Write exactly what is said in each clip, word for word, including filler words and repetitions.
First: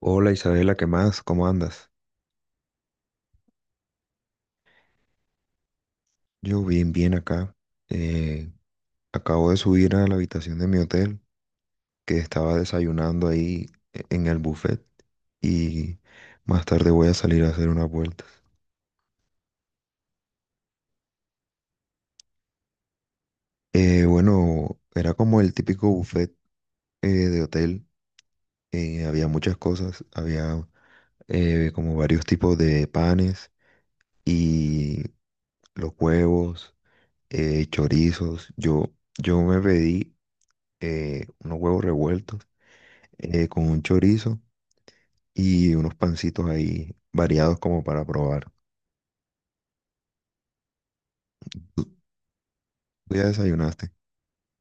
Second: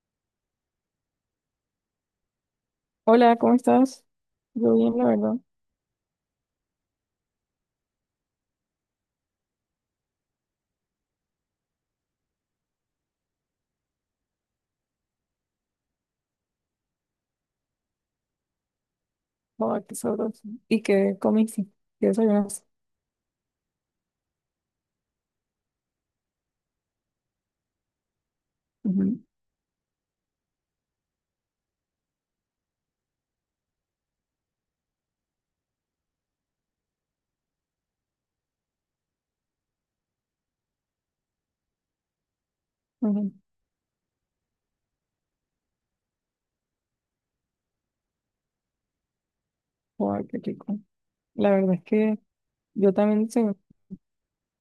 Hola Isabela, ¿qué más? ¿Cómo andas? Hola, ¿cómo estás? Yo bien, la verdad. Yo bien, bien acá. Eh, acabo de subir a la habitación de mi hotel, que estaba desayunando ahí e- en el buffet y más tarde voy a salir a hacer unas vueltas. Joder, qué sabroso. ¿Y qué comiste? ¿Qué desayunaste? Eh, bueno, era como el típico buffet eh, de hotel. eh, Ujú, Había muchas cosas, había eh, como varios tipos de panes y los huevos, eh, chorizos. Yo, yo me pedí eh, unos huevos revueltos ujú. eh, con un chorizo y unos pancitos ahí variados como para probar. Joder, qué rico. La verdad es ¿Tú que yo tú ya también desayuné, desayunaste?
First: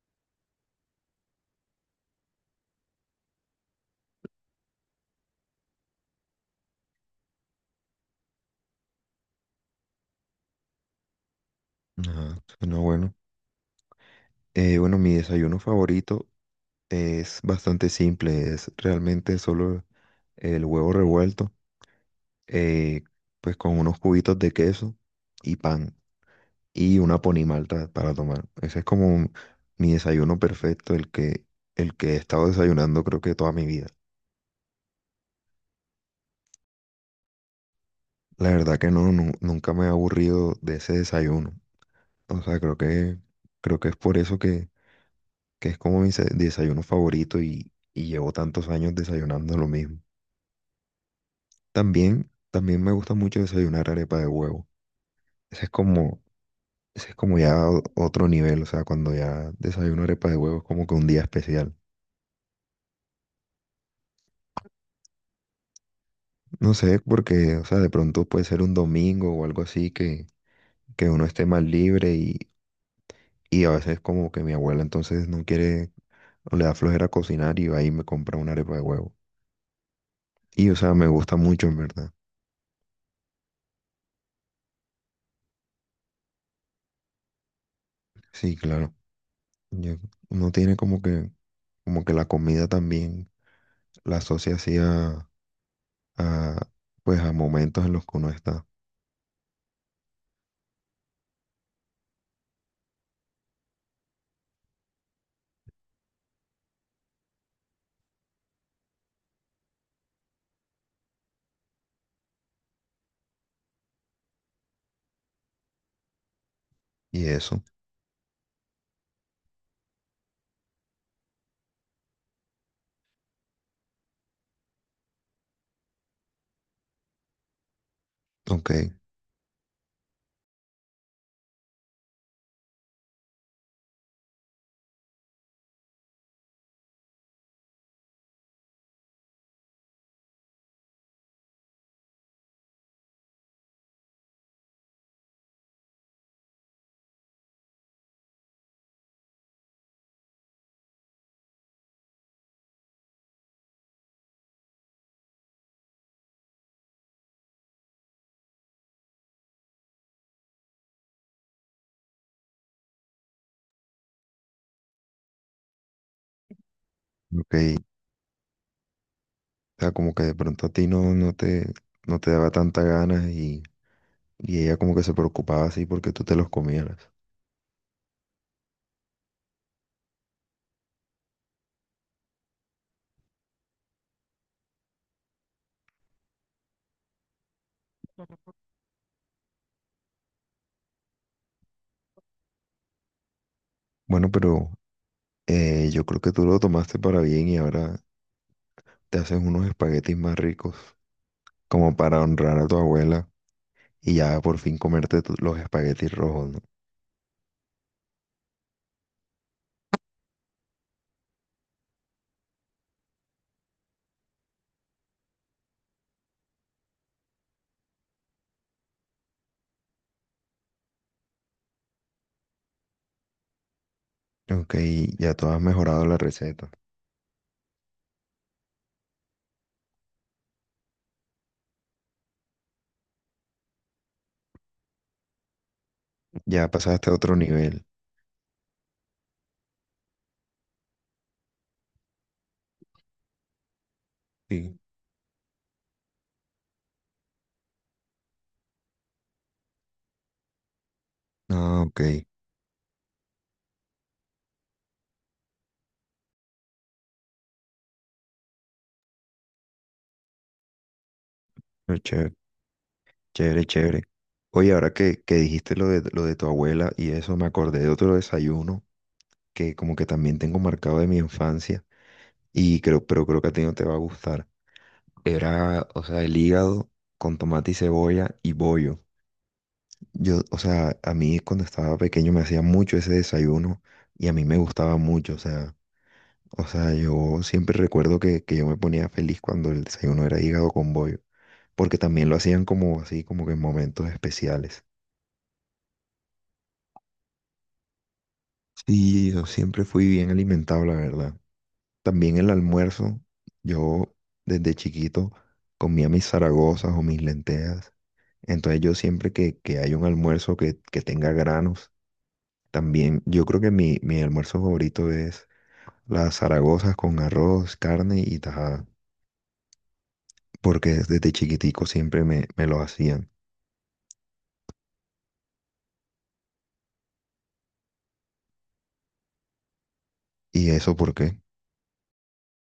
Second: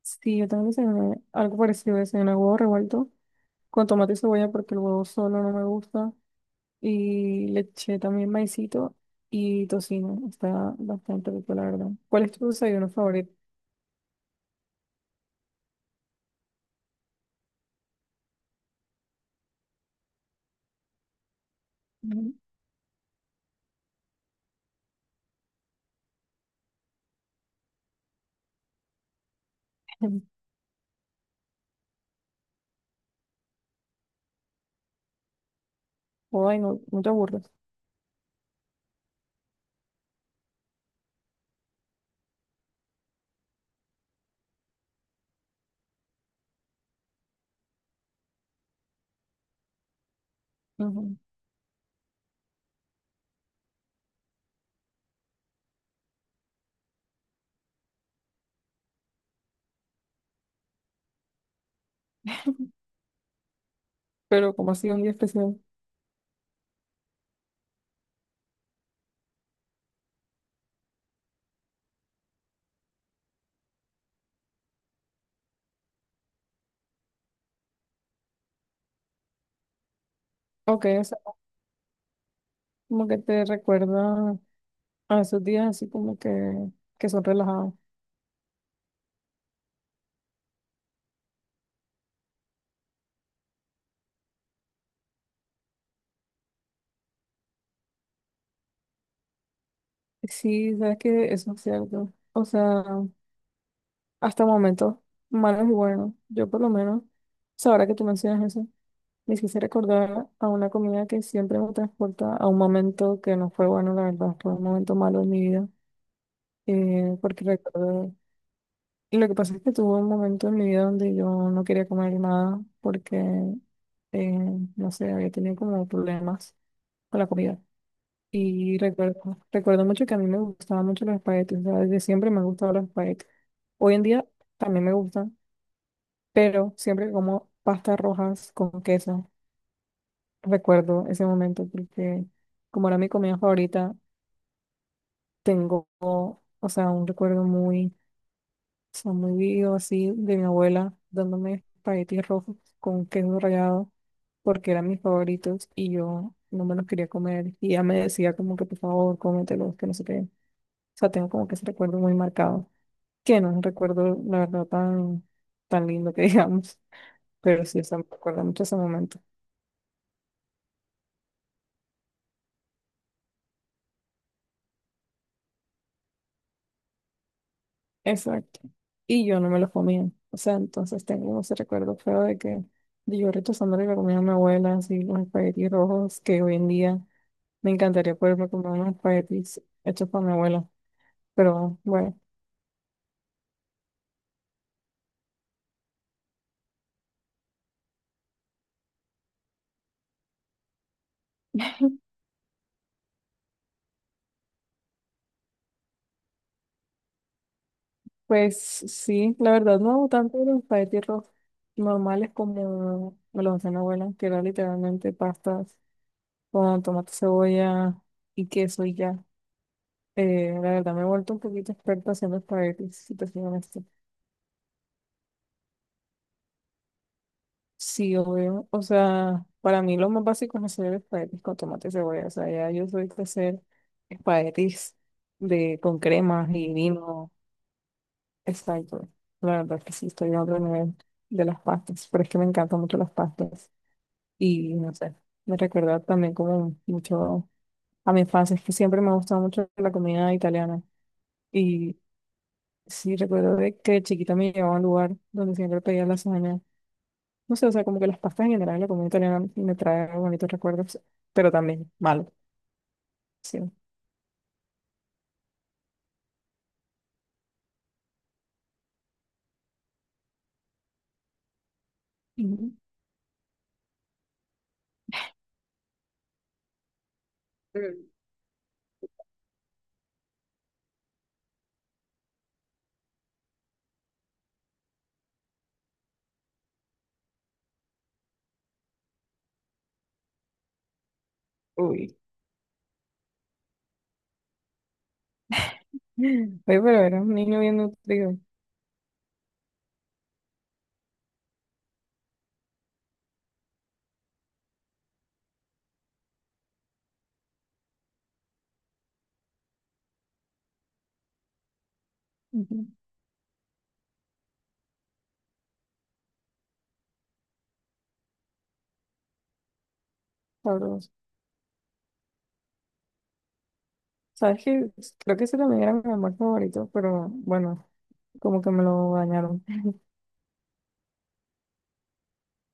sí, yo también desayuné algo parecido, desayuné huevo revuelto con tomate y cebolla porque el huevo solo no me gusta y le eché también maicito y tocino. Está bastante rico, la verdad. ¿Cuál es Ajá, tu suena desayuno bueno. favorito? Eh, bueno, mi desayuno favorito es bastante simple, es realmente solo el huevo revuelto, Ujú. eh, pues con unos cubitos de queso y pan y una ponimalta para tomar. Ese es como un- mi desayuno perfecto, el que, el que he estado desayunando creo que toda mi vida. Joder, no, no te aburres. La verdad que no, nu- nunca me he aburrido de ese desayuno. O sea, creo que, creo que es por eso que, que es como mi se- desayuno favorito y, y llevo tantos años desayunando lo mismo. Ujú. También, también me gusta mucho desayunar arepa de huevo. Ese es como, ese es como ya o- otro nivel, o sea, cuando ya desayuno arepa de huevo es como que un día especial. Pero como ha sido un día especial. No sé, porque, o sea, de pronto puede ser un domingo o algo así que, que uno esté más libre y, y a veces como que mi abuela entonces no quiere o le da flojera cocinar y va y me compra una arepa de huevo. Y, o Ok, sea, o me sea, gusta mucho, en verdad. Como que te recuerda a esos días así como que, que son relajados. Sí, claro. Ya uno tiene como que, como que la comida también la asocia así a, a, pues a momentos en los que uno está. Sí, sabes que eso es cierto. O sea, hasta momentos malos y buenos. Yo por lo menos, o sea, ahora que tú mencionas eso, me quise recordar a una comida que siempre me transporta a un momento que no fue bueno, la verdad, fue un momento malo en mi vida. Eh, Y Porque eso, recuerdo, lo que pasa es que tuve un momento en mi vida donde yo no quería comer nada porque, eh, no sé, había tenido como problemas con la comida. ok, Y recuerdo, recuerdo mucho que a mí me gustaban mucho los espaguetis, o sea, desde siempre me han gustado los espaguetis. Hoy en día también me gustan, pero siempre como pastas rojas con queso. Recuerdo ese momento porque como era mi comida favorita, tengo, o sea, un recuerdo muy, o sea, muy vivo así de mi abuela dándome espaguetis rojos con queso rallado porque eran mis favoritos y yo no me los quería comer y ella me decía como que por favor cómetelos, que no sé qué. O sea, tengo como que ese recuerdo muy marcado, que no es un recuerdo, la verdad, tan, tan lindo que digamos, ok. pero sí, o sea, me recuerda mucho ese momento. O sea, como que de pronto a ti no, no te, no te daba tanta ganas y, y ella como que se preocupaba así porque tú te los comieras. Exacto. Y yo no me lo comía. O sea, entonces tengo como ese recuerdo feo de que de yo rechazándole la comida a mi abuela, así los espaguetis rojos, que hoy en día me encantaría poderme comer unos espaguetis hechos por mi abuela. Pero bueno, Bueno, pero eh, yo creo que tú lo tomaste para bien y ahora te haces unos espaguetis más ricos, como para honrar a tu abuela y ya por fin comerte tu- los espaguetis rojos, ¿no? pues sí, la verdad no hago tanto los espaguetis rojos normales como me los hacía mi abuela, que era literalmente pastas con tomate, cebolla y queso y ya. Eh, la verdad me he vuelto un poquito experta haciendo espaguetis, si te soy honesta. Ok, ya tú has mejorado la receta. Sí, obvio. O sea, para mí lo más básico es hacer espaguetis con tomate y cebolla. O sea, ya yo soy de hacer espaguetis de, con cremas Ya y pasaste a vino. otro nivel. Exacto. La verdad que sí, estoy a otro nivel de las pastas. Pero es que me encantan mucho las pastas. Y Sí. no sé, me recuerda también como mucho a mi infancia. Es que siempre me ha gustado mucho la comida italiana. Ah, y ok. Sí, recuerdo de que de chiquita me llevaba a un lugar donde siempre pedía lasaña. No sé, o sea, como que las pastas en general, la comida italiana me trae bonitos recuerdos, pero también No, malos. chévere, Sí. chévere, Ujú. chévere. Oye, ahora que, que dijiste lo de, lo de tu abuela y eso, me acordé de otro desayuno que como que también tengo marcado de mi infancia y creo, pero creo que a ti no te va a gustar. Era, o sea, el hígado con tomate y Mm. cebolla y bollo. Yo, o sea, a mí cuando estaba pequeño me hacía mucho ese desayuno y a mí me gustaba mucho, o sea. O sea, yo siempre recuerdo que, que yo me ponía feliz cuando el desayuno era hígado con bollo, porque Uy. también lo hacían como así, como que en momentos especiales. Oye, pero era un niño bien nutrido. Sí, yo siempre fui bien alimentado, la verdad. También el almuerzo, yo desde chiquito comía mis zaragozas o mis lentejas. Entonces yo siempre que, que hay un almuerzo que, que tenga granos, Ujú. también yo creo que mi, mi almuerzo favorito es las zaragozas con arroz, carne y tajada. Porque Sabroso. desde chiquitico siempre me, me lo hacían. ¿Sabes qué? Creo que ese también era mi amor favorito, pero bueno, como que me lo dañaron. ¿Y eso por qué?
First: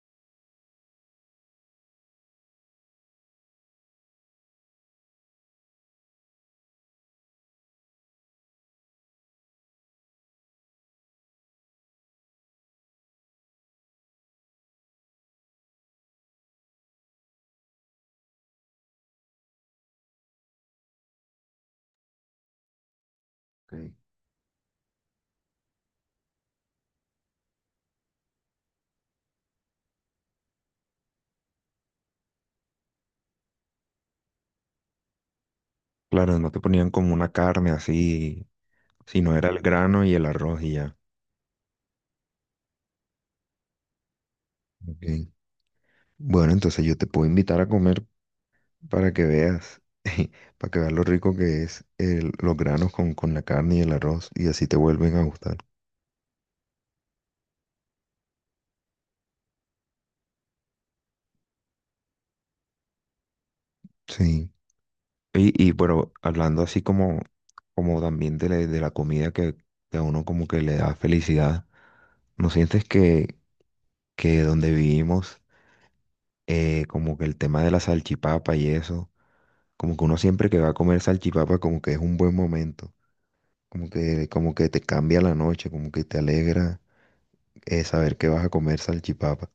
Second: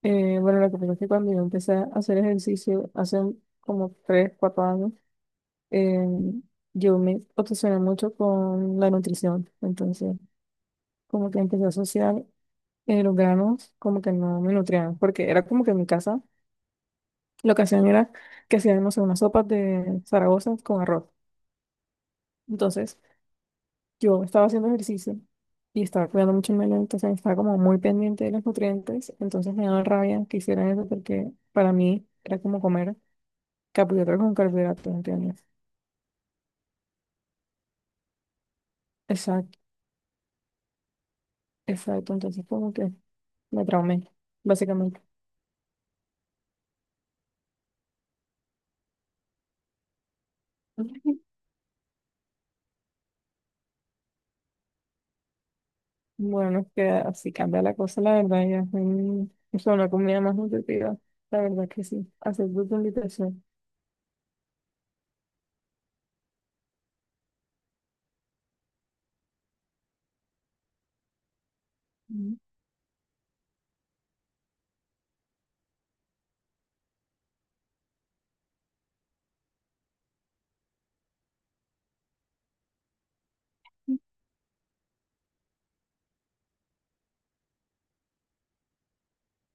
Eh, bueno, lo que pasa es que cuando yo empecé a hacer ejercicio hace como tres cuatro años, eh, yo me obsesioné mucho con la nutrición, entonces como que empecé a asociar eh, los granos como que no me nutrían, porque era como que en mi casa lo que hacían era que hacían, no sé, unas sopas de Zaragoza con arroz. Entonces Ok. yo estaba haciendo ejercicio y estaba cuidando mucho el medio, entonces estaba como muy pendiente de los nutrientes, entonces me daba rabia que hicieran eso porque para mí era como comer carbohidratos con carbohidratos, ¿entiendes? Claro, no te ponían como una carne así, sino era Exacto, el grano y el arroz y ya. exacto, entonces como que me traumé básicamente. Ok. Bueno, entonces yo te puedo invitar a comer para que veas, para que veas lo rico que es el- los granos con, con la carne y el arroz y así te vuelven a gustar. Bueno, no, es que así cambia la cosa, la verdad, ya es un- es una comida más nutritiva. La verdad que sí. Acepto tu invitación. Sí. Y, y pero hablando así como, como también de la, de la comida que, que a uno como que le da felicidad, Mm. ¿no sientes que, que donde vivimos eh, como que el tema de la salchipapa y eso, como que uno siempre que va a comer salchipapa como que es un buen momento, como que, como que te cambia la noche, como que te alegra eh, saber que vas a comer salchipapa.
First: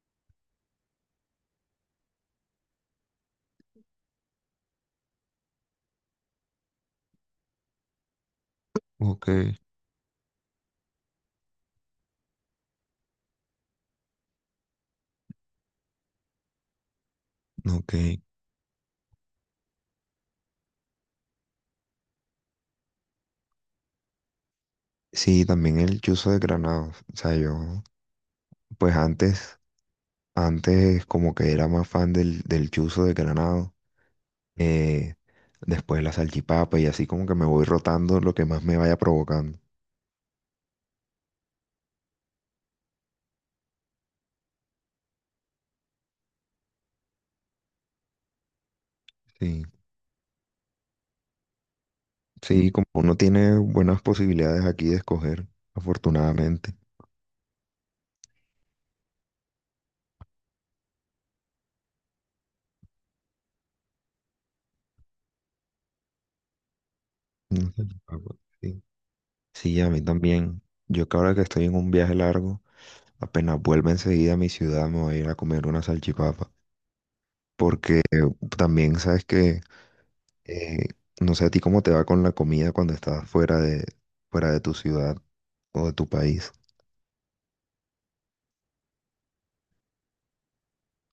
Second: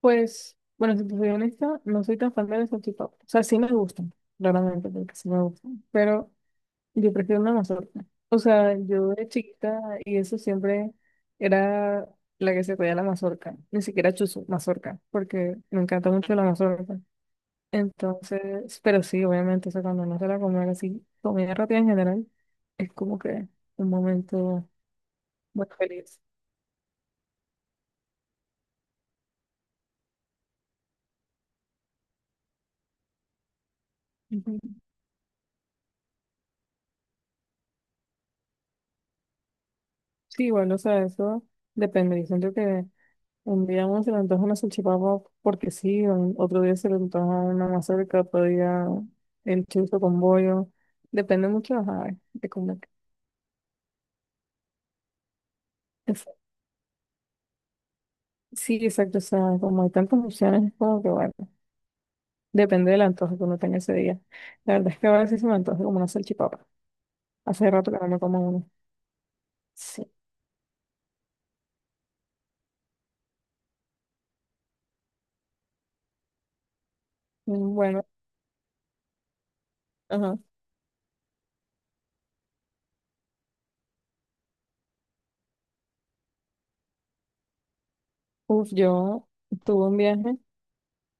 Pues, bueno, si te soy honesta, no soy tan fan de las salchipapas. O sea, sí me gustan, claramente, porque sí me gustan. Pero yo prefiero una mazorca. O sea, yo de Ok, chiquita y eso siempre era la que se pedía la mazorca. Ni siquiera chuzo, mazorca, porque me encanta mucho la mazorca. ok. Entonces, pero sí, obviamente, o sea, cuando uno se la comer así, comida rápida en general, es como que un momento Sí, muy también el feliz. chuzo de granado, o sea, yo pues antes, antes como que era más fan del, del chuzo de granado, Ujú. eh, después la salchipapa y así como que me voy rotando lo que más me vaya provocando. Sí, igual, o sea, eso depende. Yo siento que un día uno se le antoja una salchipapa porque sí, un- otro día se le antoja una mazorca, otro día Sí. el chorizo con bollo. Depende mucho, ajá, de Sí, cómo. como uno tiene buenas posibilidades aquí de escoger, es- afortunadamente. Sí, exacto, o sea, como hay tantas opciones, es como que bueno, depende del antojo que uno tenga ese día. La verdad es que a veces se me antoja como una salchipapa. Hace Ujú. rato que no Ah, me bueno, como uno. sí, sí, a mí Sí. también. Yo que ahora que estoy en un viaje largo, apenas vuelva enseguida a mi ciudad, me voy a ir a comer una salchipapa. Mm. Porque Bueno. eh, también sabes que, Ajá. eh, no sé a ti cómo te va con la comida cuando estás fuera de, fuera de tu ciudad o de tu país. Uf, yo tuve un viaje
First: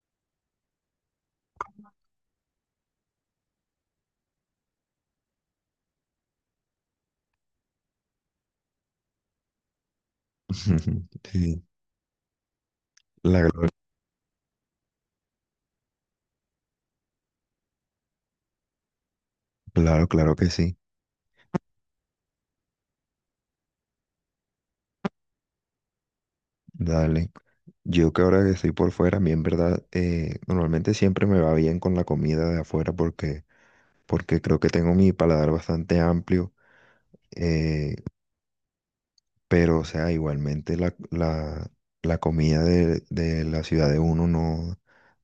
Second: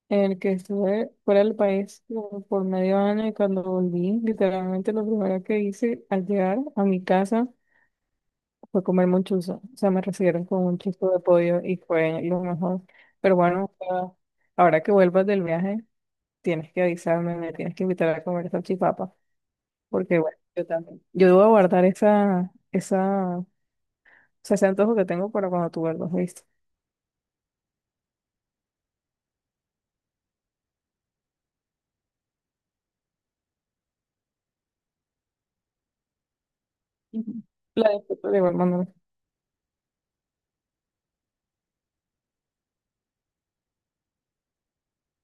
en el que estuve fuera del país como por medio año y cuando volví, literalmente lo primero que hice al llegar a mi casa fue comerme un chuzo. O sea, me recibieron con un chuzo de pollo Sí, y fue lo mejor. Pero la, glo- bueno, o sea, ahora que vuelvas del viaje, tienes que avisarme, me tienes que invitar a comer salchipapa, claro, porque claro bueno, que yo sí. también. Yo debo guardar esa, esa, o sea, ese antojo que tengo para cuando tú vuelvas, ¿viste? Dale. Yo que ahora que estoy por fuera, a mí en verdad eh, normalmente siempre me va bien con la comida de afuera porque, porque creo que tengo mi paladar bastante amplio, Ujú. La eh, disfruto de igual manera. pero o sea, igualmente la, la, la comida de, de la ciudad de uno no,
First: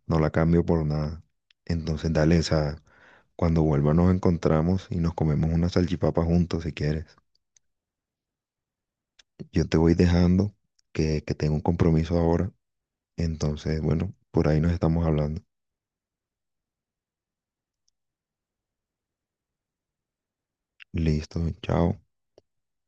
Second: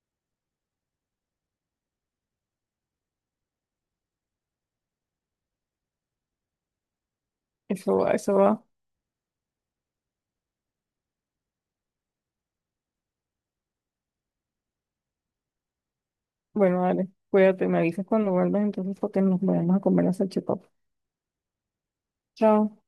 no la cambio por nada. Entonces dale, o sea, cuando vuelva nos encontramos y nos comemos una salchipapa juntos si quieres. Eso va, eso va. Yo te voy dejando que, que tengo un compromiso ahora, entonces bueno, por ahí nos estamos hablando. Bueno, dale, cuídate, me avisas cuando vuelvas entonces porque nos vayamos a comer la salchipapa. Listo, chao. Chao.